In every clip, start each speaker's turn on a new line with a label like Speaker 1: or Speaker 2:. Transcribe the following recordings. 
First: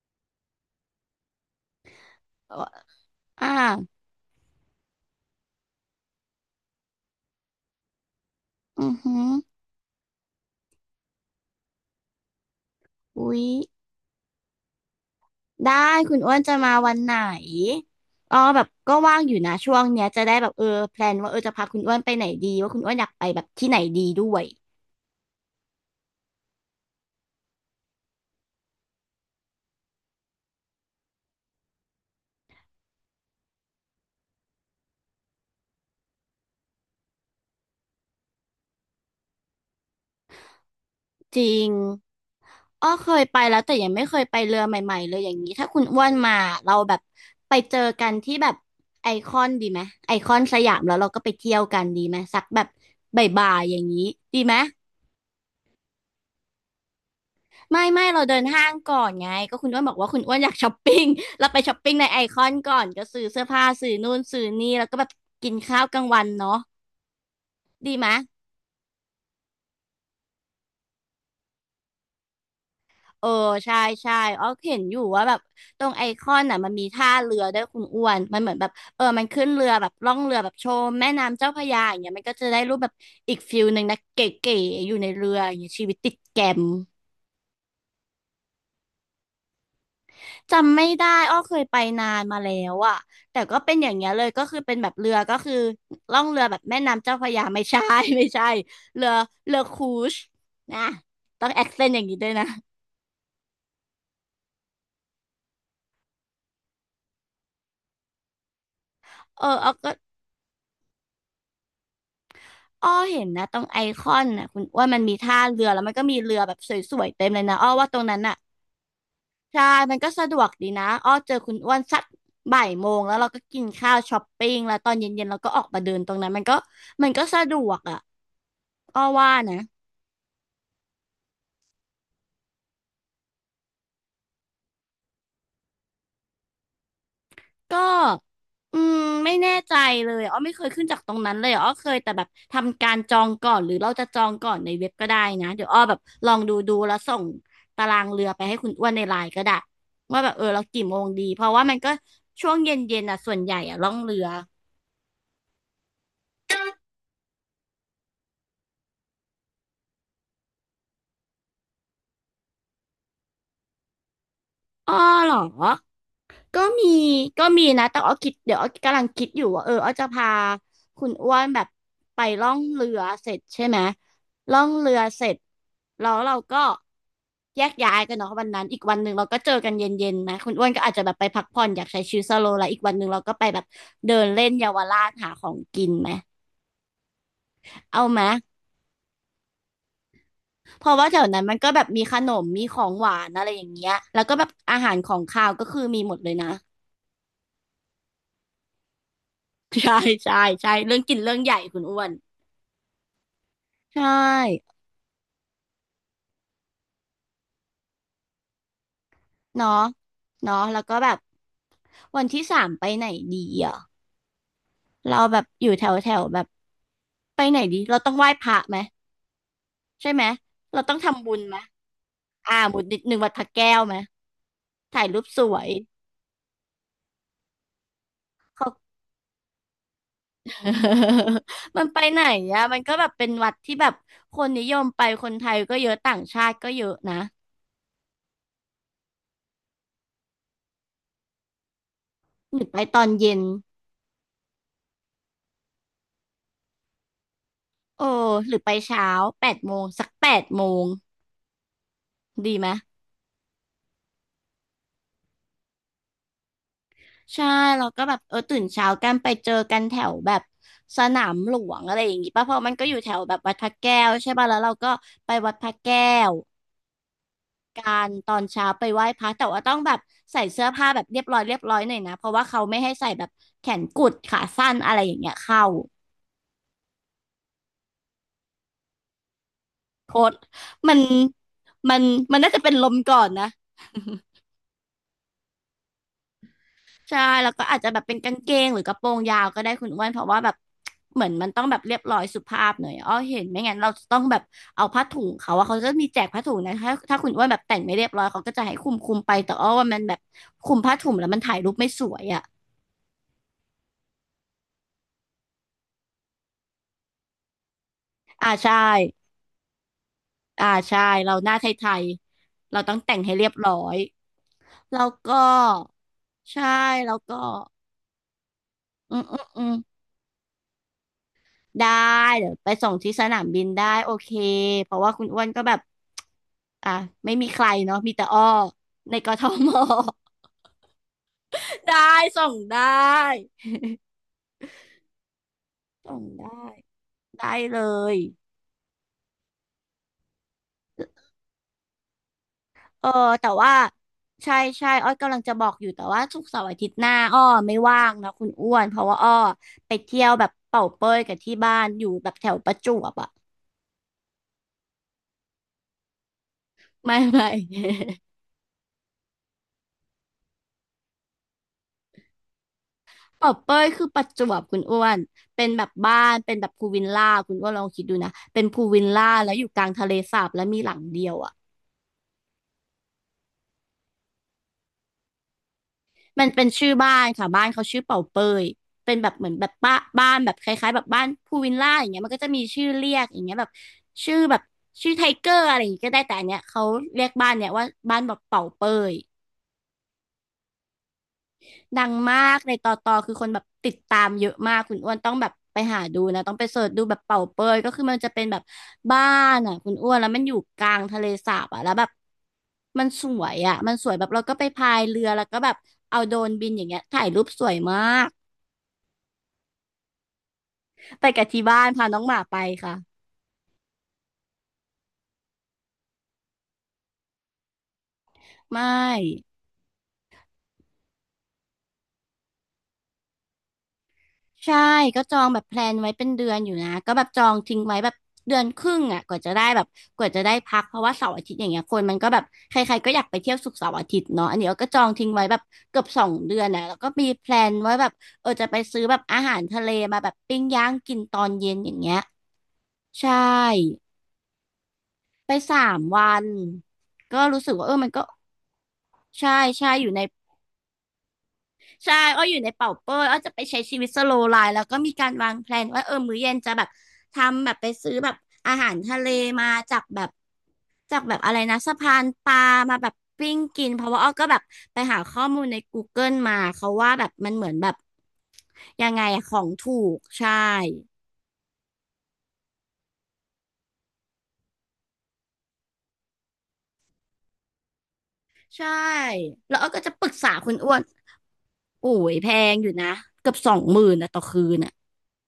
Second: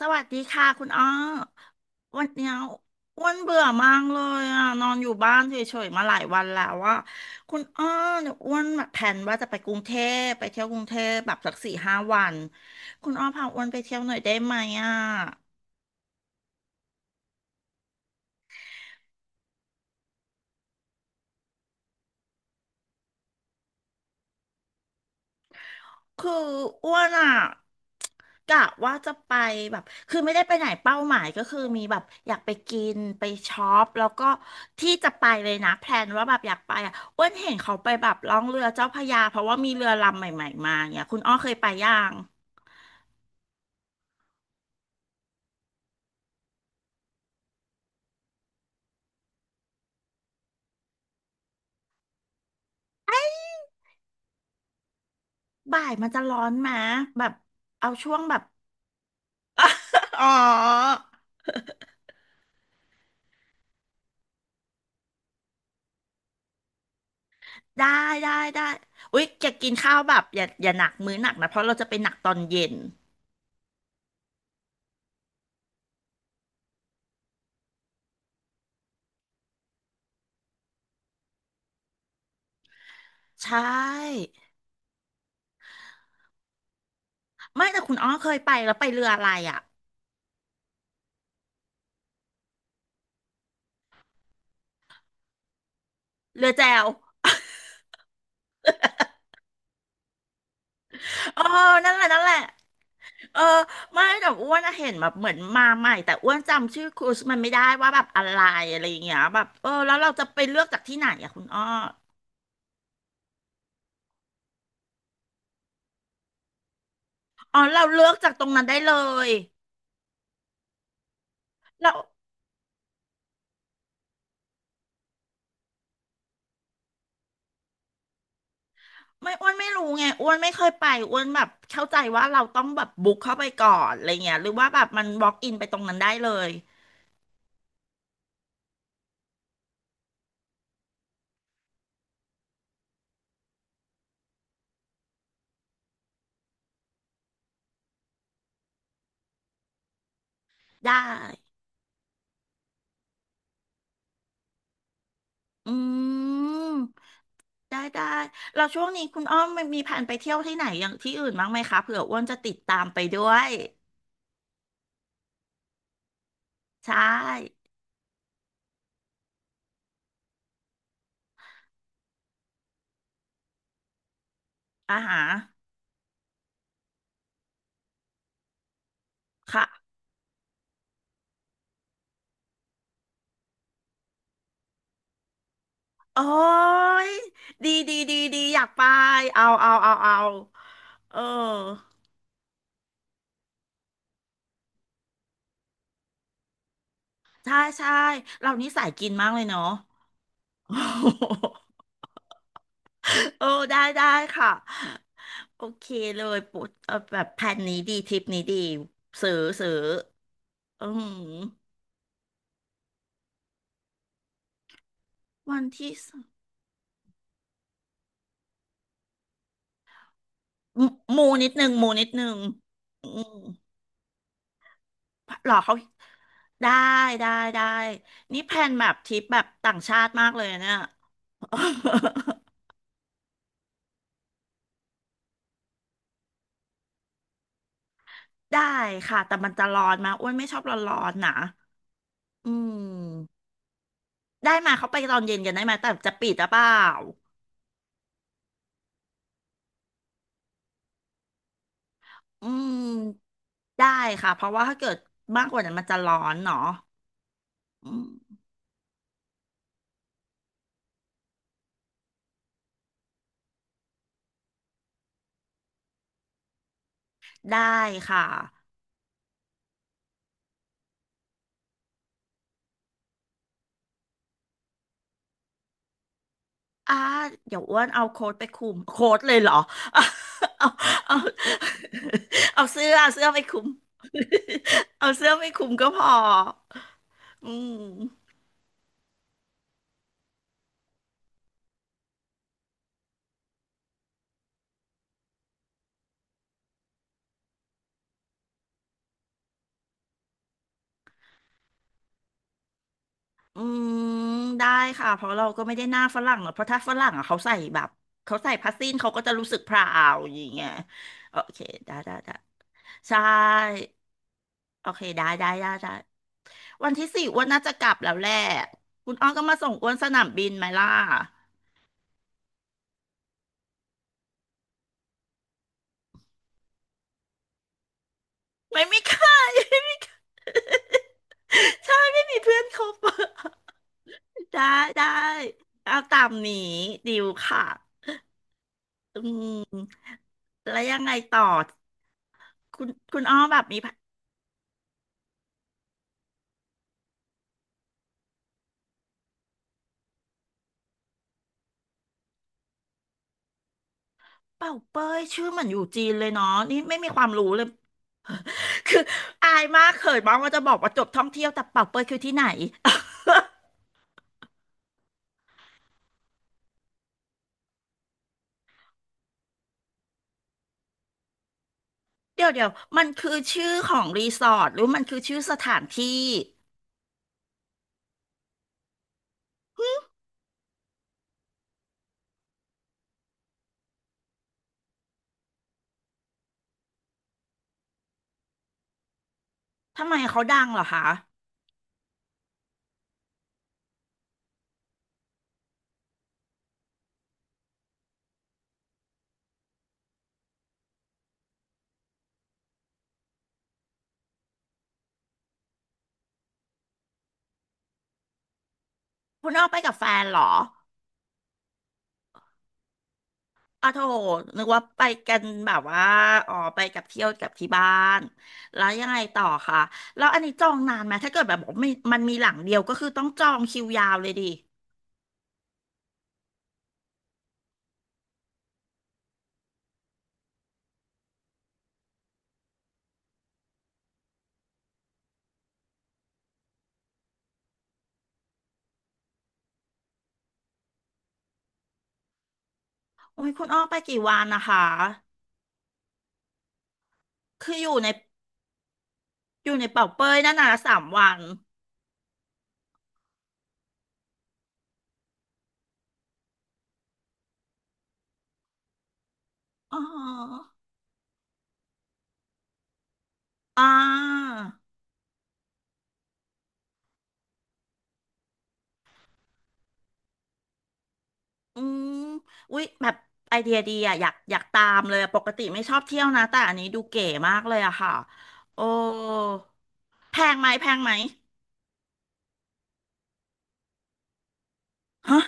Speaker 1: สวัสดีค่ะคุณอ้อวันเนี้ย
Speaker 2: เอ่อ
Speaker 1: อ้วน
Speaker 2: อ่า
Speaker 1: เบื่อมากเลยอ่ะนอนอยู่บ้านเฉยๆมาหลายวันแล้วอ่ะคุณอ้อเนี่ยอ้วนแบ
Speaker 2: อื
Speaker 1: บ
Speaker 2: อ
Speaker 1: แผ
Speaker 2: หื
Speaker 1: น
Speaker 2: อ
Speaker 1: ว่าจะไปกรุงเทพไปเที่ยวกรุงเทพแบบสักสี่ห้าวันคุณอ้อ
Speaker 2: อุ๊ย
Speaker 1: พาอ้วนไปเที่ยวหน่อยได้ไหมอ่ะ
Speaker 2: ได้ คุณอ้วนจะมาวันไหนอ๋อแบบก็ว่างอยู่นะช่วงเนี้ยจะได้แบบเออแพลนว่าเออจะพาคุณอ้วนไปไหนดีว่าคุณอ้วนอยากไปแบบที่ไหนดีด้วย
Speaker 1: คืออ้วนอ่ะกะว่าจะไปแบบคือไม่ได้ไปไหนเป้าหมายก็คือมีแบบอยากไปกินไปช็อปแล้วก็ที่จะไปเลยนะแพลนว่าแบบอยากไปอ่ะอ้วนเห็นเขาไปแบบล่องเรือเจ้าพระยาเพราะว่ามีเรือลำใหม่ๆมาเนี่ยคุณอ้อ
Speaker 2: จ
Speaker 1: เค
Speaker 2: ริ
Speaker 1: ยไป
Speaker 2: ง
Speaker 1: ย่าง
Speaker 2: อ้อเคยไปแล้วแต่ยังไม่เคยไปเรือใหม่ๆเลยอย่างนี้ถ้าคุณอ้วนมาเราแบบไปเจอกันที่แบบไอคอนดีไหมไอคอนสยามแล้วเราก็ไปเที่ยวกันดีไหมสักแบบบ่ายๆอย่างนี้ดีไหม
Speaker 1: บ่ายมันจะร้อนไหมแบบ
Speaker 2: ไม่
Speaker 1: เอา
Speaker 2: ไม่
Speaker 1: ช่วง
Speaker 2: เราเดิ
Speaker 1: แบบ
Speaker 2: นห้างก่อนไงก็คุณอ้วนบอกว่าคุ ณ
Speaker 1: อ๋
Speaker 2: อ้
Speaker 1: อ
Speaker 2: วนอยากช้อปปิ้ง เราไปช้อปปิ้งในไอคอนก่อนก็ซื้อเสื้อผ้าซื้อนู่นซื้อนี่แล้วก็แบบกินข้าวกลางวันเนาะ
Speaker 1: ได้
Speaker 2: ดีไหมย
Speaker 1: ได้อุ๊ยจะกินข้าวแบบอย่าหนักมื้อหนักนะเพราะเราจะไปหนักตอนเย็น
Speaker 2: เออใช่ใช่อ๋อเห็นอยู่ว่าแบบตรงไอคอนน่ะมันมีท่าเรือด้วยคุณอ้วนมันเหมือนแบบเออมันขึ้นเรือแบบล่องเรือแบบชมแม่น้ำเจ้าพระยาอย่างเงี้ยมันก็จะได้รูปแบบอีก
Speaker 1: ใช
Speaker 2: ฟิลหนึ่งนะเก
Speaker 1: ่
Speaker 2: ๋ๆอยู่ในเรืออย่างเงี้ยชีวิตติดแกม
Speaker 1: ไม่แต่คุณอ้อเคยไปแล้วไปเรืออะไรอ่ะ
Speaker 2: จำไม่ได้อ้อเคยไปนานมาแล้วอะแต่ก็เป็นอย่างเงี้ยเลย ก็คือเป็นแบบเรือก็คือล่องเรือ
Speaker 1: เรือ
Speaker 2: แบบ
Speaker 1: แจ
Speaker 2: แม่
Speaker 1: ว
Speaker 2: น้ำเจ้าพระยาไม่ใช่ ไม่ใช่เรือเรือครูซนะ
Speaker 1: เออ
Speaker 2: ต้องแอคเซน
Speaker 1: นั่
Speaker 2: ต์
Speaker 1: น
Speaker 2: อ
Speaker 1: แห
Speaker 2: ย่าง
Speaker 1: ละ
Speaker 2: นี้
Speaker 1: นั่น
Speaker 2: ด้ว
Speaker 1: แห
Speaker 2: ย
Speaker 1: ละ
Speaker 2: นะ
Speaker 1: เออไม่แต่อ้วนอะเห็นแบบเหมือนมาใหม่แต่อ้วนจำชื่อครูสมันไม่ได้ว่าแบบอะไรอะไรอย่างเงี้ยแบ
Speaker 2: เออ
Speaker 1: บเอ
Speaker 2: อ้
Speaker 1: อ
Speaker 2: อาก็
Speaker 1: แล้วเราจะไปเลือกจากที่ไหนอะคุณอ้อ
Speaker 2: อ้อเห็นนะตรงไอคอนน่ะคุณว่ามันมีท่าเรือแล้วมันก็มีเรือแบบสวยๆเต็มเลยนะ
Speaker 1: อ๋อ
Speaker 2: อ้อ
Speaker 1: เรา
Speaker 2: ว่าตร
Speaker 1: เลื
Speaker 2: ง
Speaker 1: อก
Speaker 2: นั้น
Speaker 1: จาก
Speaker 2: น่ะ
Speaker 1: ตรงนั้นได้เลย
Speaker 2: ใช่มันก็สะดวกดีนะอ้อเจอคุณอ้วน
Speaker 1: เรา
Speaker 2: สักบ่ายโมงแล้วเราก็กินข้าวช้อปปิ้งแล้วตอนเย็นๆเราก็ออกมาเดินตรงนั้นมันก็สะดวกอ่ะอ้อว่า
Speaker 1: ไม่อ้วน
Speaker 2: นะ
Speaker 1: ไม่รู้ไงอ้วนไม่เคยไปอ้วนแบบเข้าใจว่าเราต้องแบบบุ๊กเข้าไปก่อนอะไรเงี้ยหรือว่าแบบมันบล็อกอินไปตรงนั้นได้เลย
Speaker 2: ก็อืมไม่แน่ใจเลยอ้อไม่เคยขึ้นจากตรงนั้นเลยอ้อเคยแต่แบบทำการจองก่อนหรือเราจะจองก่อนในเว็บก็ได้นะเดี๋ยวอ้อแบบลองดูดูแล้วส่งตารางเรือไปให้คุณอ้วนในไลน์ก็ได้ว่าแบบเออเรากี่
Speaker 1: ได้
Speaker 2: โมงดีเพราะว่ามันก็ช่วงเย็นๆน่ะส่วนใหญ่อะล่องเรือ
Speaker 1: อืม ได้ได้เราช่วงนี้คุณอ้อมมีแผนไปเที่ยวที่ไหนอย่างที่อื่นบ้างไหมคะเผื่ออ้วนจะติดตามไปด้วย
Speaker 2: อ้อเหรอ ก็มี
Speaker 1: ใช่
Speaker 2: ก็มีนะแต่อ้อคิดเดี๋ยวอ้อกำลังคิดอยู่ว่าเอออ้อจะพาคุณอ้วนแบบไปล่องเรือเสร็จใช่ไหมล่องเรื
Speaker 1: อา
Speaker 2: อ
Speaker 1: ฮะ
Speaker 2: เสร็จแล้วเราก็แยกย้ายกันเนาะวันนั้นอีกวันหนึ่งเราก็เจอกันเย
Speaker 1: ค่ะ
Speaker 2: ็นๆนะคุณอ้วนก็อาจจะแบบไปพักผ่อนอยากใช้ชีวิตสโลว์ไลฟ์อีกวันหนึ่งเราก็ไปแบบเดินเล่นเยาวราชหาของกินไหม
Speaker 1: โอ้ยดีดี
Speaker 2: เอา
Speaker 1: ดี
Speaker 2: ไหม
Speaker 1: ดีอยากไป เอาเอาเอาเอา
Speaker 2: เพราะว่า
Speaker 1: เอ
Speaker 2: แถ
Speaker 1: อ
Speaker 2: วนั้นมันก็แบบมีขนมมีของหวานอะไรอย่างเงี้ยแล้วก็แบบอาหารของคาวก็คือมีหมดเลยนะ
Speaker 1: ใช่ใช่เรานี่สายกินมากเลยเนาะ
Speaker 2: ใช่ใช่ ใช่
Speaker 1: โอ
Speaker 2: เรื่อง
Speaker 1: ้
Speaker 2: กิน
Speaker 1: โ
Speaker 2: เรื่อง
Speaker 1: ห
Speaker 2: ใหญ่คุณอ้วน
Speaker 1: เออได้
Speaker 2: ใช
Speaker 1: ได้ค่ะ
Speaker 2: ่
Speaker 1: โอเคเลยปุ๊บเออแบบแผนนี้ดีทริปนี้ดีซื้อซื้
Speaker 2: เนาะ
Speaker 1: อ
Speaker 2: เนาะแล้ว
Speaker 1: อื
Speaker 2: ก็แบ
Speaker 1: ม
Speaker 2: บวันที่สามไปไหนดีอ่ะเราแบบ
Speaker 1: วั
Speaker 2: อ
Speaker 1: น
Speaker 2: ยู่แถ
Speaker 1: ที่
Speaker 2: วแถวแบบไปไหนดีเราต้องไหว้พระไหมใช่ไหมเรา
Speaker 1: มู
Speaker 2: ต้องทำ
Speaker 1: มู
Speaker 2: บุญ
Speaker 1: นิด
Speaker 2: ไหม
Speaker 1: นึงมูนิดนึง
Speaker 2: อ่าหมุดนิด
Speaker 1: อื
Speaker 2: หนึ่งวัด
Speaker 1: ม
Speaker 2: พระแก้วไหมถ่ายรูปส
Speaker 1: หร
Speaker 2: ว
Speaker 1: อ
Speaker 2: ย
Speaker 1: เขาได้ได้ได้นี่แพล
Speaker 2: เขา
Speaker 1: นแบบทริปแบบต่างชาติมากเลยเนี่ย
Speaker 2: มันไปไหนอะ มันก็แบบเป็นวัดที่แบบคนนิยมไปคนไทยก็เยอะต่างชาติก็เยอะนะ
Speaker 1: ได้ค่ะแต่มันจะร้อนมากอ้วนไม่ชอบร้อนๆนะอื
Speaker 2: หรือไปตอนเย็น
Speaker 1: มได้มาเขาไปตอนเย็นกันได้ไหมแต่จะปิดหรือเปล่า
Speaker 2: โอ้หรือไปเช้าแปดโมงสักแปดโมง
Speaker 1: อื
Speaker 2: ดีไหม
Speaker 1: มได้ค่ะเพราะว่าถ้าเกิดมากกว่านั้นมันจะร้อนเนาะ
Speaker 2: ใช่เรา
Speaker 1: อื
Speaker 2: ก็
Speaker 1: ม
Speaker 2: แบบเออตื่นเช้ากันไปเจอกันแถวแบบสนามหลวงอะไรอย่างงี้ป่ะเพราะมันก็อยู่แถวแบบวัดพระแก้วใช่ป่ะแล้วเราก็ไปวัดพระแก้ว
Speaker 1: ได้
Speaker 2: การ
Speaker 1: ค่ะ
Speaker 2: ตอนเช้าไปไหว้พระแต่ว่าต้องแบบใส่เสื้อผ้าแบบเรียบร้อยเรียบร้อยหน่อยนะเพราะว่าเขาไม่ให้ใส่แบบแขนกุดขาสั้นอะไรอย่างเงี้ยเข้า
Speaker 1: อ่าเดี๋ยวอ้วนเอาโค้ดไปคลุมโค้ดเลยเหรอ เอา
Speaker 2: โคตร
Speaker 1: เอา
Speaker 2: มัน
Speaker 1: เอา
Speaker 2: มันน่าจะเป็น
Speaker 1: เสื้
Speaker 2: ล
Speaker 1: อ
Speaker 2: ม
Speaker 1: เอา
Speaker 2: ก่อ
Speaker 1: เสื้อ
Speaker 2: น
Speaker 1: ไป
Speaker 2: นะ
Speaker 1: คลุม เอาเสื้อไปคลุมก็พอ
Speaker 2: ใช่
Speaker 1: อื
Speaker 2: แล้วก็อาจ
Speaker 1: ม
Speaker 2: จะแบบเป็นกางเกงหรือกระโปรงยาวก็ได้คุณอ้วนเพราะว่าแบบเหมือนมันต้องแบบเรียบร้อยสุภาพหน่อยอ้อเห็นไม่งั้นเราจะต้องแบบเอาผ้าถุงเขาว่าเขาจะมีแจกผ้าถุงนะถ้าคุณอ้วนแบบแต่งไม่เรียบร้อยเขาก็จะให้คุมคุมไปแต่อ้อว่ามันแบบคุมผ้าถุงแล้วมันถ่ายรูปไม่สวยอะ
Speaker 1: อืมได้ค่ะเพราะเราก็ไม่ได้หน้าฝรั่งหรอกเพราะถ้าฝรั่งอ่ะเขาใส่แบบเขา
Speaker 2: อ่า
Speaker 1: ใส่ผ้า
Speaker 2: ใช่
Speaker 1: สิ้นเขาก็จะรู้สึกพราวอย่างเงี้
Speaker 2: อ่า
Speaker 1: ย
Speaker 2: ใช่เรา
Speaker 1: โอ
Speaker 2: หน้า
Speaker 1: เค
Speaker 2: ไท
Speaker 1: ได้
Speaker 2: ย
Speaker 1: ได้ได้
Speaker 2: ๆเราต้องแต่
Speaker 1: ใช่
Speaker 2: งให้เรียบร้อย
Speaker 1: โอ
Speaker 2: แล้
Speaker 1: เค
Speaker 2: ว
Speaker 1: ได้
Speaker 2: ก็
Speaker 1: ได้ได้ได้
Speaker 2: ใช่
Speaker 1: วันที่
Speaker 2: แล้ว
Speaker 1: สี่
Speaker 2: ก็
Speaker 1: อ้วนน่าจะกลับแล้วแหละคุ
Speaker 2: อื
Speaker 1: ณ
Speaker 2: ม
Speaker 1: อ้อ
Speaker 2: อื
Speaker 1: ก็
Speaker 2: ม
Speaker 1: มา
Speaker 2: อื
Speaker 1: ส่
Speaker 2: ม
Speaker 1: งอ้วนสนามบินไหมล่ะ
Speaker 2: ได้เดี๋ยวไปส่งที่สนามบินได้โอเคเพราะว่าคุณอ้วนก็แบบอ่ะไม่มีใครเนาะมีแต่อ้อ
Speaker 1: ไม่มีใค
Speaker 2: ใน
Speaker 1: ร
Speaker 2: กท
Speaker 1: ไม่
Speaker 2: ม
Speaker 1: มีใคร
Speaker 2: ได้
Speaker 1: ใช่ไม่มี
Speaker 2: ส่ง
Speaker 1: เพื่อน
Speaker 2: ได
Speaker 1: คบอะ
Speaker 2: ้
Speaker 1: ได้ได้เอา
Speaker 2: ส่
Speaker 1: ตา
Speaker 2: ง
Speaker 1: ม
Speaker 2: ได้
Speaker 1: นี้ดิว
Speaker 2: ได้
Speaker 1: ค่ะ
Speaker 2: เลย
Speaker 1: อืมแล้วยังไงต่อคุณ
Speaker 2: เออ
Speaker 1: คุณอ้อ
Speaker 2: แต่
Speaker 1: แบบ
Speaker 2: ว่า
Speaker 1: มีเป่
Speaker 2: ใช่ใช่อ้อยกำลังจะบอกอยู่แต่ว่าศุกร์เสาร์อาทิตย์หน้าอ้อไม่ว่างนะคุณอ้วนเพราะว่าอ้อไปเที่ยวแบบเป่าเป้ยกับที่บ้านอยู่แบบแถวประจวบอ่ะ
Speaker 1: าเป้ยชื่อเหมือนอยู่จีนเลยเนาะนี่ไม่มี
Speaker 2: ไม่
Speaker 1: ความรู้
Speaker 2: ไม่
Speaker 1: เลย คืออายมากเขินมากว่าจะบอกว่าจบท่องเที่ยวแต่เป่าเป้ยคือที่ไหน
Speaker 2: ปอบเป้ยคือประจวบคุณอ้วนเป็นแบบบ้านเป็นแบบพูลวิลล่าคุณอ้วนลองคิดดูนะเป็นพูลวิลล่าแล้วอยู่กลางทะเลสาบแล้วมีหลังเดียวอ่ะ
Speaker 1: เดี๋ยวเดี๋ยวมันคือชื่อของรีสอร์ทหรือมันคือชื่อสถานที่
Speaker 2: มันเป็นชื่อบ้านค่ะบ้านเขาชื่อเป่าเป้ยเป็นแบบเหมือนแบบบ้านแบบคล้ายๆแบบบ้านพูลวิลล่าอย่างเงี้ยมันก็จะมีชื่อเรียกอย่างเงี้ยแบบชื่อแบบชื่อไทเกอร์อะไรอย่างเงี้ยก็ได้แต่อันเนี้ยเขาเรียกบ้านเนี้ยว่าบ้านแบบเป่าเป้ย
Speaker 1: ทำไมเขาดังเหรอคะ
Speaker 2: ดังมากในตอตอคือคนแบบติดตามเยอะมากคุณอ้วนต้องแบบไปหาดูนะต้องไปเสิร์ชดูแบบเป่าเปยก็คือมันจะเป็นแบบบ้านอ่ะคุณอ้วนแล้วมันอยู่กลางทะเลสาบอ่ะแล้วแบบมันสวยอ่ะมันสวยแบบเราก็ไปพายเรือแล้วก็แบบเอาโดรนบินอย่างเงี้ยถ่ายรูปสวยมาก
Speaker 1: คุณอ้อไปกับแฟนเหรอ
Speaker 2: ไปกับที่บ้านพาน้องหมาไปค่ะ
Speaker 1: อ๋อโถนึกว่าไปกันแบบว่าอ๋อไปกับเที่ยวกับที่บ้านแล้
Speaker 2: ไม่
Speaker 1: วยังไงต่อคะแล้วอันนี้จองนานไหมถ้าเกิดแบบบอกมีมันมีหลังเดียวก็คือต้องจองคิวยาวเลยดิ
Speaker 2: ใช่ก็จองแบบแพลนไว้เป็นเดือนอยู่นะก็แบบจองทิ้งไว้แบบเดือนครึ่งอ่ะกว่าจะได้พักเพราะว่าเสาร์อาทิตย์อย่างเงี้ยคนมันก็แบบใครๆก็อยากไปเที่ยวศุกร์เสาร์อาทิตย์เนาะอันนี้เราก็จองทิ้งไว้แบบเกือบสองเดือนนะแล้วก็มีแพลนไว้แบบเออจะไปซื้อแบบอาหารทะเลมาแบบปิ้งย่างกินตอนเย็นอย่างเงี้ยใช
Speaker 1: โอ้ยคุณอ้อไป
Speaker 2: ่
Speaker 1: กี่วันนะคะ
Speaker 2: ไปสามวันก็รู้สึ
Speaker 1: คื
Speaker 2: ก
Speaker 1: อ
Speaker 2: ว่า
Speaker 1: อ
Speaker 2: เออ
Speaker 1: ยู่ใน
Speaker 2: มันก็ใช่
Speaker 1: อยู่ใน
Speaker 2: ใช่อ
Speaker 1: เป่า
Speaker 2: ยู่ใน
Speaker 1: เป้ยนั่นน่ะสามวัน
Speaker 2: ใช่อ้ออยู่ในเป่าเป้ยอ้อจะไปใช้ชีวิตสโลว์ไลฟ์แล้วก็มีการวางแพลนว่าเออมื้อเย็นจะแบบทำแบบไปซื้อแบบอาหารทะเลมาจา
Speaker 1: อ๋
Speaker 2: กแบบ
Speaker 1: อ
Speaker 2: จากแบบอะไรนะสะพานปลามาแบบปิ้งกิ
Speaker 1: อ่
Speaker 2: นเพราะว่าอ้อก็
Speaker 1: า
Speaker 2: แบบไปหาข้อมูลใน Google มาเขาว่าแบบมันเหมือนแบบยังไงอะของถูกใช่
Speaker 1: อืมอุ้ยแบบไอเดียดีอะอยากอยากตามเลยอะปกติไม่ชอบเที่ยวนะแต่อันนี้ดูเก๋มากเลยอะค่ะโอ้
Speaker 2: ใช่แล้วอ้อก็จะปรึก
Speaker 1: แพ
Speaker 2: ษา
Speaker 1: งไหม
Speaker 2: คุณ
Speaker 1: แพ
Speaker 2: อ้ว
Speaker 1: ง
Speaker 2: น
Speaker 1: ไหม
Speaker 2: โอ้ยแพงอยู่นะเกือบ20,000นะต่อคืนอ่ะ
Speaker 1: ฮะ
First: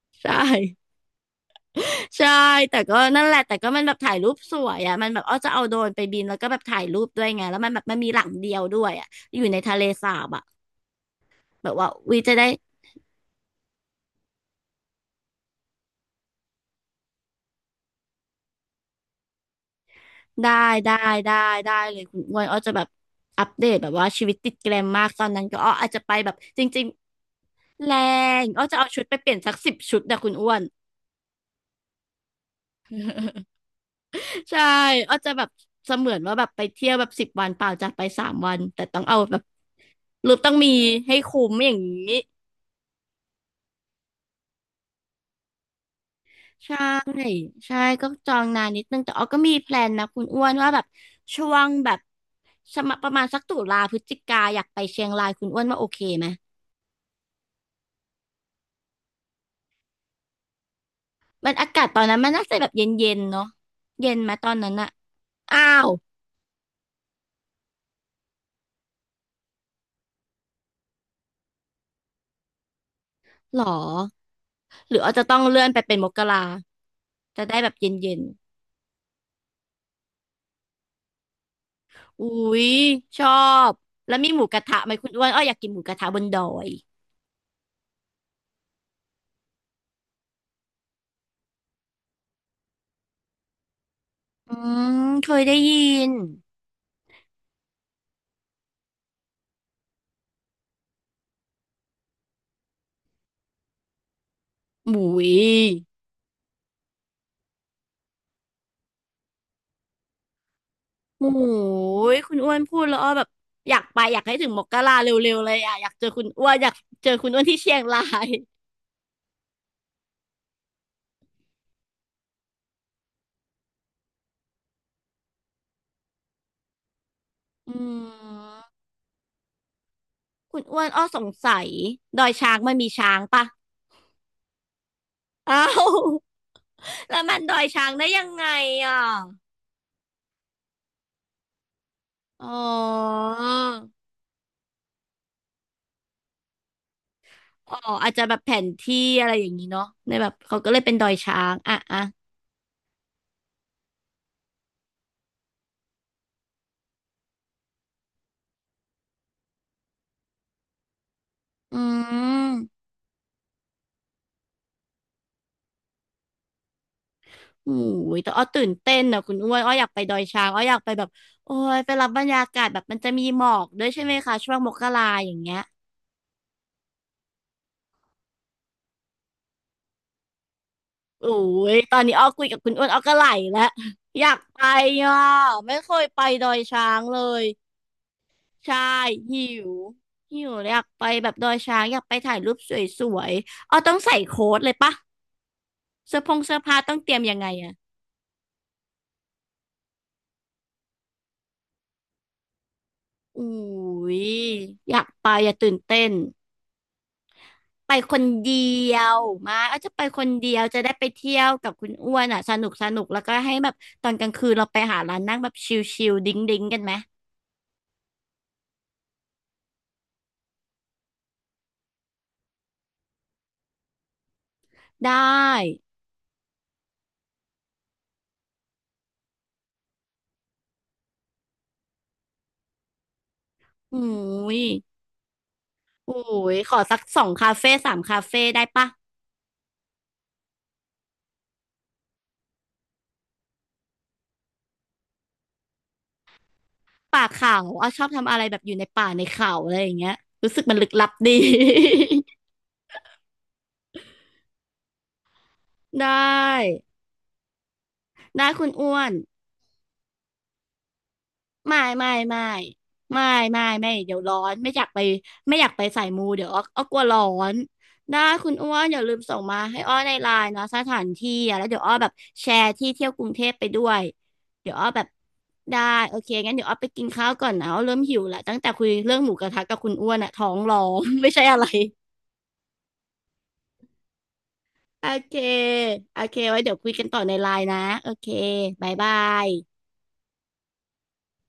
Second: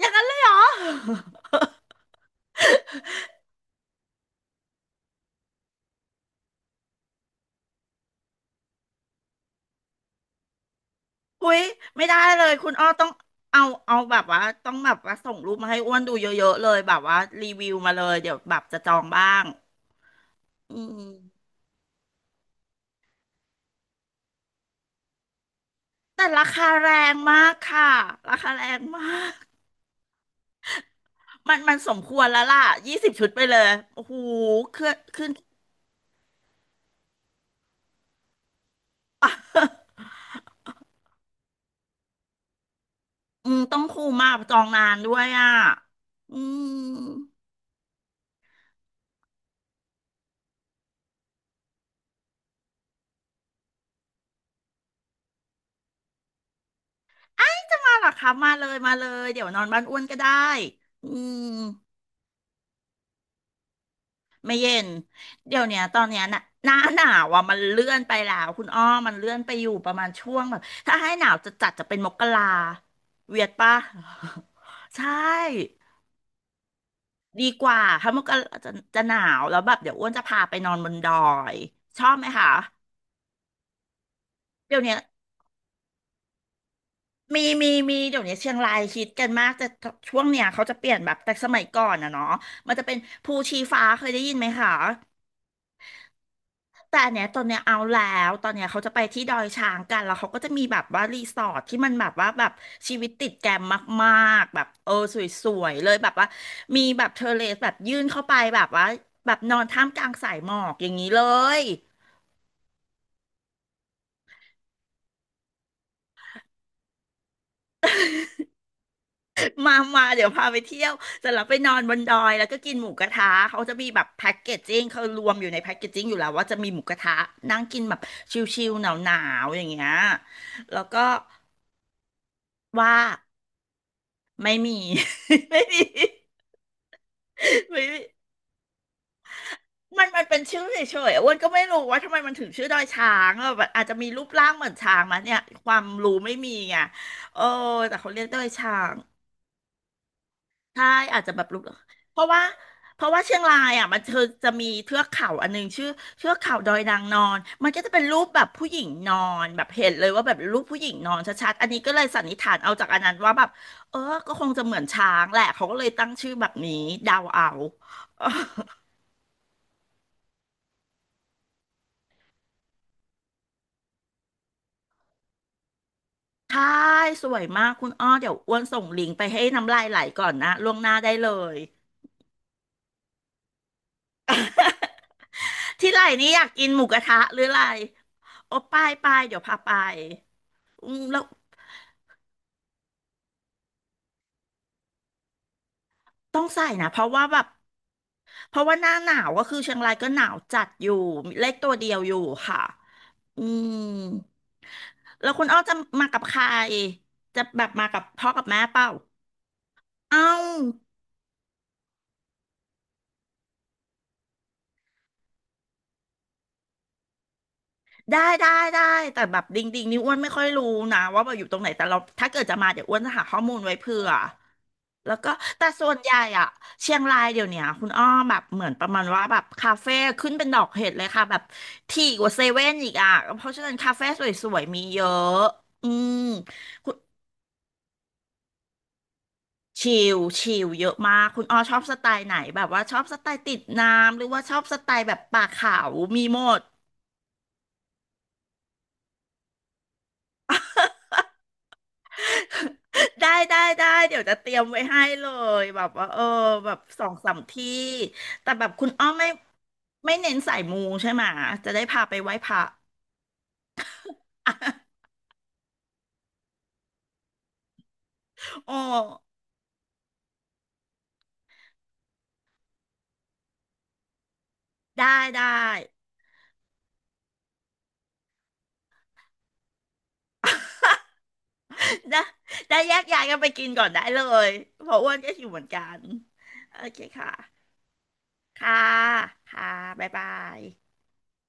Speaker 1: อย่างนั้
Speaker 2: ใช
Speaker 1: นเลยเหรอ
Speaker 2: ่ ใช่แต่ก็นั่นแหละแต่ก็มันแบบถ่ายรูปสวยอ่ะมันแบบอ้อจะเอาโดรนไปบินแล้วก็แบบถ่ายรูปด้วยไงแล้วมันแบบมันมีหลังเดียวด้วยอ่ะอยู่ในทะเลสาบอ่ะ
Speaker 1: อุ้ย
Speaker 2: แบบว่า
Speaker 1: ไม่
Speaker 2: วี
Speaker 1: ได้
Speaker 2: จะ
Speaker 1: เล
Speaker 2: ได้
Speaker 1: ยคุณอ้อต้องเอาเอาแบบว่าต้องแบบว่าส่งรูปมาให้อ้วนดูเยอะๆเลยแบบว่ารีวิวมาเลยเดี๋ยวแบบจะจองบ้าง
Speaker 2: ได้
Speaker 1: อื
Speaker 2: ได้ได้
Speaker 1: ม
Speaker 2: ได้เลยคุณอ้วนอ้อจะแบบอัปเดตแบบว่าชีวิตติดแกรมมากตอนนั้นก็อ้ออาจจะไป
Speaker 1: แต่
Speaker 2: แบบ
Speaker 1: รา
Speaker 2: จ
Speaker 1: คา
Speaker 2: ริง
Speaker 1: แรงมาก
Speaker 2: ๆแร
Speaker 1: ค่ะรา
Speaker 2: ง
Speaker 1: คา
Speaker 2: อ้
Speaker 1: แร
Speaker 2: อจะ
Speaker 1: ง
Speaker 2: เอา
Speaker 1: ม
Speaker 2: ชุดไปเป
Speaker 1: าก
Speaker 2: ลี่ยนสัก10 ชุดนะคุณอ้วน
Speaker 1: มันมันสมควรแล้วล่ะยี่สิบชุดไปเลยโอ้โห
Speaker 2: ใช่
Speaker 1: ขึ้น
Speaker 2: อ้อ
Speaker 1: ขึ้
Speaker 2: จะ
Speaker 1: น
Speaker 2: แบบเสมือนว่าแบบไปเที่ยวแบบ10 วันเปล่าจะไปสามวันแต่ต้องเอาแบบ รูปต้องมีให้คุ้มอย่างนี้
Speaker 1: อืมต้องคูมมากจองนานด้วยอ่ะอืม
Speaker 2: ใช่ใช่ก็จองนานนิดนึงแต่ออก็มีแพลนนะคุณอ้วนว่าแบบช่วงแบบสมะประมาณสักตุลาพฤศจิกาอยากไปเชียงรายคุณอ้วนว่าโอเคไหม
Speaker 1: มาหรอครับมาเลยมาเลยเดี๋ยวนอนบ้านอ้วนก็ได้อืม
Speaker 2: มันอากาศตอนนั้นมันน่าจะแบบเย็นๆนเนาะเย็นไหมตอ
Speaker 1: ไม่
Speaker 2: นนั้
Speaker 1: เย็
Speaker 2: นอะ
Speaker 1: นเดี๋
Speaker 2: อ้า
Speaker 1: ยวเนี้ย
Speaker 2: ว
Speaker 1: ตอนเนี้ยน่ะหน้า หนาวอ่ะมันเลื่อนไปแล้วคุณอ้อมันเลื่อนไปอยู่ประมาณช่วงแบบถ้าให้หนาวจะจัดจะเป็นมกราเวียด
Speaker 2: หรอ
Speaker 1: ป่ะ
Speaker 2: หรื อ
Speaker 1: ใช่
Speaker 2: อาจจะต้องเลื่อนไปเป็นมกราจะ
Speaker 1: ดี
Speaker 2: ได้
Speaker 1: ก
Speaker 2: แบบ
Speaker 1: ว่าถ้า
Speaker 2: เย็
Speaker 1: ม
Speaker 2: น
Speaker 1: กร
Speaker 2: ๆ
Speaker 1: าจะจะหนาวแล้วแบบเดี๋ยวอ้วนจะพาไปนอนบนดอยชอบไห
Speaker 2: อุ้
Speaker 1: มคะ
Speaker 2: ยชอบแล้วมีหมูกระทะ
Speaker 1: เดี๋ยว
Speaker 2: ไหม
Speaker 1: เนี้ย
Speaker 2: คุณอ้วนอ้ออยากกินหมูกระทะบนดอย
Speaker 1: มีมีมีเดี๋ยวเนี้ยเชียงรายฮิตกันมากแต่ช่วงเนี้ยเขาจะเปลี่ยนแบบแต่สมัยก่อนอะเนาะมันจะเป็นภูชีฟ้าเคยได้ยินไหม
Speaker 2: อื
Speaker 1: คะ
Speaker 2: มเคยได้ยิน
Speaker 1: แต่อันเนี้ยตอนเนี้ยเอาแล้วตอนเนี้ยเขาจะไปที่ดอยช้างกันแล้วเขาก็จะมีแบบว่ารีสอร์ทที่มันแบบว่าแบบชีวิตติดแกรมมากๆแบบ
Speaker 2: หมู
Speaker 1: ส
Speaker 2: ย
Speaker 1: วยๆเลยแบบว่ามีแบบเทอร์เลสแบบยื่นเข้าไปแบบว่าแบบนอนท่ามกลางสายหมอกอย่างนี้เล
Speaker 2: โอ้
Speaker 1: ย
Speaker 2: ยคุณอ้วนพูดแล้วอ้อแบบอยากไปอยากให้ถึงมกราเร็วๆเลยอ่ะอยากเจอคุณอ้วนอยากเจอคุณอ้วนที่เชียงราย
Speaker 1: มาเดี๋ยวพาไปเที่ยวเสร็จแล้วไปนอนบนดอยแล้วก็กินหมูกระทะเขาจะมีแบบแพ็กเกจจิ้งเขารวมอยู่ในแพ็กเกจจิ้งอยู่แล้วว่าจะมีหมูกระทะนั่ง
Speaker 2: อื
Speaker 1: กินแบบ
Speaker 2: ม
Speaker 1: ชิลๆหนาวๆอย่างเงี้ย
Speaker 2: คุณอ้
Speaker 1: แล้
Speaker 2: ว
Speaker 1: ว
Speaker 2: น
Speaker 1: ก็
Speaker 2: อ้อสงสัยดอยช้างมันมี
Speaker 1: ว่า
Speaker 2: ช้างปะ
Speaker 1: ไม่มี
Speaker 2: อ้า
Speaker 1: ไม่มี
Speaker 2: วแล้วมันดอย
Speaker 1: เฮ้
Speaker 2: ช้า
Speaker 1: ย
Speaker 2: งได้ยังไงอ่ะ
Speaker 1: มันเป็นชื่อเฉยๆอ้วนก็ไม่รู้ว่าทำไมมัน
Speaker 2: อ๋
Speaker 1: ถึง
Speaker 2: อ
Speaker 1: ชื่อดอยช้างอะแบบอาจจะมีรูปร่างเหมือนช้างมาเนี่ยความรู้ไม่มีไงเออ
Speaker 2: อ๋อ
Speaker 1: แต่
Speaker 2: อา
Speaker 1: เขา
Speaker 2: จ
Speaker 1: เรี
Speaker 2: จะ
Speaker 1: ยก
Speaker 2: แบ
Speaker 1: ด
Speaker 2: บ
Speaker 1: อย
Speaker 2: แผน
Speaker 1: ช้าง
Speaker 2: ที่อะไรอย่างนี้เนาะในแบบเขาก็เลย
Speaker 1: ใช่
Speaker 2: เป็นดอย
Speaker 1: อาจจะ
Speaker 2: ช้า
Speaker 1: แบบ
Speaker 2: ง
Speaker 1: รูป
Speaker 2: อ่ะอ่ะ
Speaker 1: เพราะว่าเพราะว่าเชียงรายอ่ะมันเธอจะมีเทือกเขาอันหนึงชื่อเทือกเขาดอยนางนอนมันก็จะเป็นรูปแบบผู้หญิงนอนแบบเห็นเลยว่าแบบรูปผู้หญิงนอนชัดๆอัน
Speaker 2: อื
Speaker 1: นี้ก็เลยสันนิษฐานเอา
Speaker 2: ม
Speaker 1: จากอันนั้นว่าแบบเออก็คงจะเหมือนช้างแหละเขาก็เลยตั้งชื่อแบบนี้เดาเอา
Speaker 2: โอ้ยแต่อ้อตื่นเต้นนะคุณอ้วนอ้ออยากไปดอยช้างอ้ออยากไปแบบโอ้ยไปรับบรรยากาศแบบมันจะมีหมอกด้วยใช่ไหมคะช่วงมกราอย่างเงี้ย
Speaker 1: ใช่สวยมากคุณอ้อเดี๋ยวอ้วนส่งลิงก์ไปให้น้ำลายไหลก่อนนะล่วงหน้าได้
Speaker 2: โอ้
Speaker 1: เลย
Speaker 2: ยตอนนี้อ้อคุยกับคุณอ้วนอ้อก็ไหลแล้วอยากไปอ่ะไม่เค
Speaker 1: ที่ไหล
Speaker 2: ยไป
Speaker 1: นี้อ
Speaker 2: ด
Speaker 1: ยาก
Speaker 2: อย
Speaker 1: กินห
Speaker 2: ช้า
Speaker 1: มูก
Speaker 2: ง
Speaker 1: ระ
Speaker 2: เล
Speaker 1: ทะหรือ
Speaker 2: ย
Speaker 1: อะไรโอ้ไป
Speaker 2: ใช่
Speaker 1: ไปเดี๋
Speaker 2: หิ
Speaker 1: ยวพาไป
Speaker 2: วหิวอยาก
Speaker 1: อืม
Speaker 2: ไป
Speaker 1: แล้ว
Speaker 2: แบบดอยช้างอยากไปถ่ายรูปสวยๆอ้อต้องใส่โค้ทเลยปะ
Speaker 1: ต้อง
Speaker 2: เสื้อ
Speaker 1: ใส่
Speaker 2: ผ้า
Speaker 1: นะ
Speaker 2: ต้อ
Speaker 1: เพ
Speaker 2: งเต
Speaker 1: ราะ
Speaker 2: รียม
Speaker 1: ว่า
Speaker 2: ยั
Speaker 1: แบ
Speaker 2: งไง
Speaker 1: บ
Speaker 2: อะ
Speaker 1: เพราะว่าหน้าหนาวก็คือเชียงรายก็หนาวจัดอยู่เล็กตัวเดียวอยู่ค่ะ
Speaker 2: โอ้
Speaker 1: อื
Speaker 2: ย
Speaker 1: ม
Speaker 2: อยากไป
Speaker 1: แล้วคุ
Speaker 2: อ
Speaker 1: ณ
Speaker 2: ย่า
Speaker 1: อ้อ
Speaker 2: ตื่
Speaker 1: จะ
Speaker 2: นเต้
Speaker 1: มา
Speaker 2: น
Speaker 1: กับใครจะแบบมา
Speaker 2: ไป
Speaker 1: กับ
Speaker 2: คน
Speaker 1: พ่อกับ
Speaker 2: เดี
Speaker 1: แม่เปล่า
Speaker 2: ยวมาก็จะไปค
Speaker 1: เอ้า
Speaker 2: นเดียวจะได้ไปเที่ยวกับคุณอ้วนอ่ะสนุกสนุกแล้วก็ให้แบบตอนกลางคืนเราไปหาร้านนั่งแบบชิลๆดิ้งดิ้งกันไหม
Speaker 1: ได้ได้ได้แต่แบบดิงดิงนี่อ้วนไม่ค่อยรู้นะว่าแบบอยู่ตรงไหนแต่เราถ้าเกิดจะมาเดี๋ยวอ้วนจะหาข้อมูลไว้เผื่อ
Speaker 2: ได้
Speaker 1: แล้วก็แต่ส่วนใหญ่อะเชียงรายเดี๋ยวเนี้ยคุณอ้อมแบบเหมือนประมาณว่าแบบคาเฟ่ขึ้นเป็นดอกเห็ดเลยค่ะแบบถี่กว่าเซเว่นอีกอะเพราะฉะนั้นคา
Speaker 2: อุ้
Speaker 1: เฟ่สว
Speaker 2: ย
Speaker 1: ยๆมีเยอะอื
Speaker 2: อุ้
Speaker 1: ม
Speaker 2: ยขอสักสองคาเฟ่สามคาเฟ่ได้ปะ
Speaker 1: ชิลชิลเยอะมากคุณอ้อชอบสไตล์ไหนแบบว่าชอบสไตล์ติดน้ำหรือว่าชอบสไตล์แบบป่าเขามีหมด
Speaker 2: ป่าเขาอ้อชอบทำอะไรแบบอยู่ในป่าในเขาอะไรอย่างเงี้ยรู้สึกมันลึกลับดี
Speaker 1: ได้เดี๋ยวจะเตรียมไว้ให้เลยแบบ
Speaker 2: ได
Speaker 1: ว่าแบ
Speaker 2: ้
Speaker 1: บสองสามที่
Speaker 2: ได้
Speaker 1: แต่
Speaker 2: คุ
Speaker 1: แบ
Speaker 2: ณ
Speaker 1: บคุณ
Speaker 2: อ้ว
Speaker 1: อ้อ
Speaker 2: น
Speaker 1: มไม่เน้นสายมูใช่ไหมจะ
Speaker 2: ไม่
Speaker 1: ได้พา
Speaker 2: ไม่
Speaker 1: ไปไหว้
Speaker 2: ไม่
Speaker 1: พระ
Speaker 2: ไม่ไม่ไม่เดี๋ยวร้อนไม่อยากไป ไม่อยากไปสายมูเดี๋ยวอ้อกลัวร้อนได้คุณอ้
Speaker 1: โอ
Speaker 2: วนอย่าลืม
Speaker 1: ้
Speaker 2: ส่งมาให้อ้อในไลน์นะสถานที่อะแล้วเดี๋ยวอ้อแบบแชร์ที่เที่ยวกรุงเทพไปด้วยเดี๋ยวอ้อแบบ
Speaker 1: ได้ได้
Speaker 2: ได้โอเคงั้นเดี๋ยวอ้อไปกินข้าวก่อนนะอ้อเริ่มหิวละตั้งแต่คุยเรื่องหมูกระทะกับคุณอ้วนอะท้องร้อง ไม่ใช่อะไร
Speaker 1: ได้ ได้แยกย้ายกันไปกินก่อนได้เลยเพราะ
Speaker 2: โอ
Speaker 1: อ้วนก็
Speaker 2: เค
Speaker 1: หิวเหมือนกัน
Speaker 2: โอเคไว้เดี๋ย
Speaker 1: โอ
Speaker 2: วคุย
Speaker 1: เค
Speaker 2: กันต่อ
Speaker 1: ค่ะ
Speaker 2: ในไลน์นะโอเค
Speaker 1: ค่ะ
Speaker 2: บายบาย
Speaker 1: ค่ะบ๊ายบาย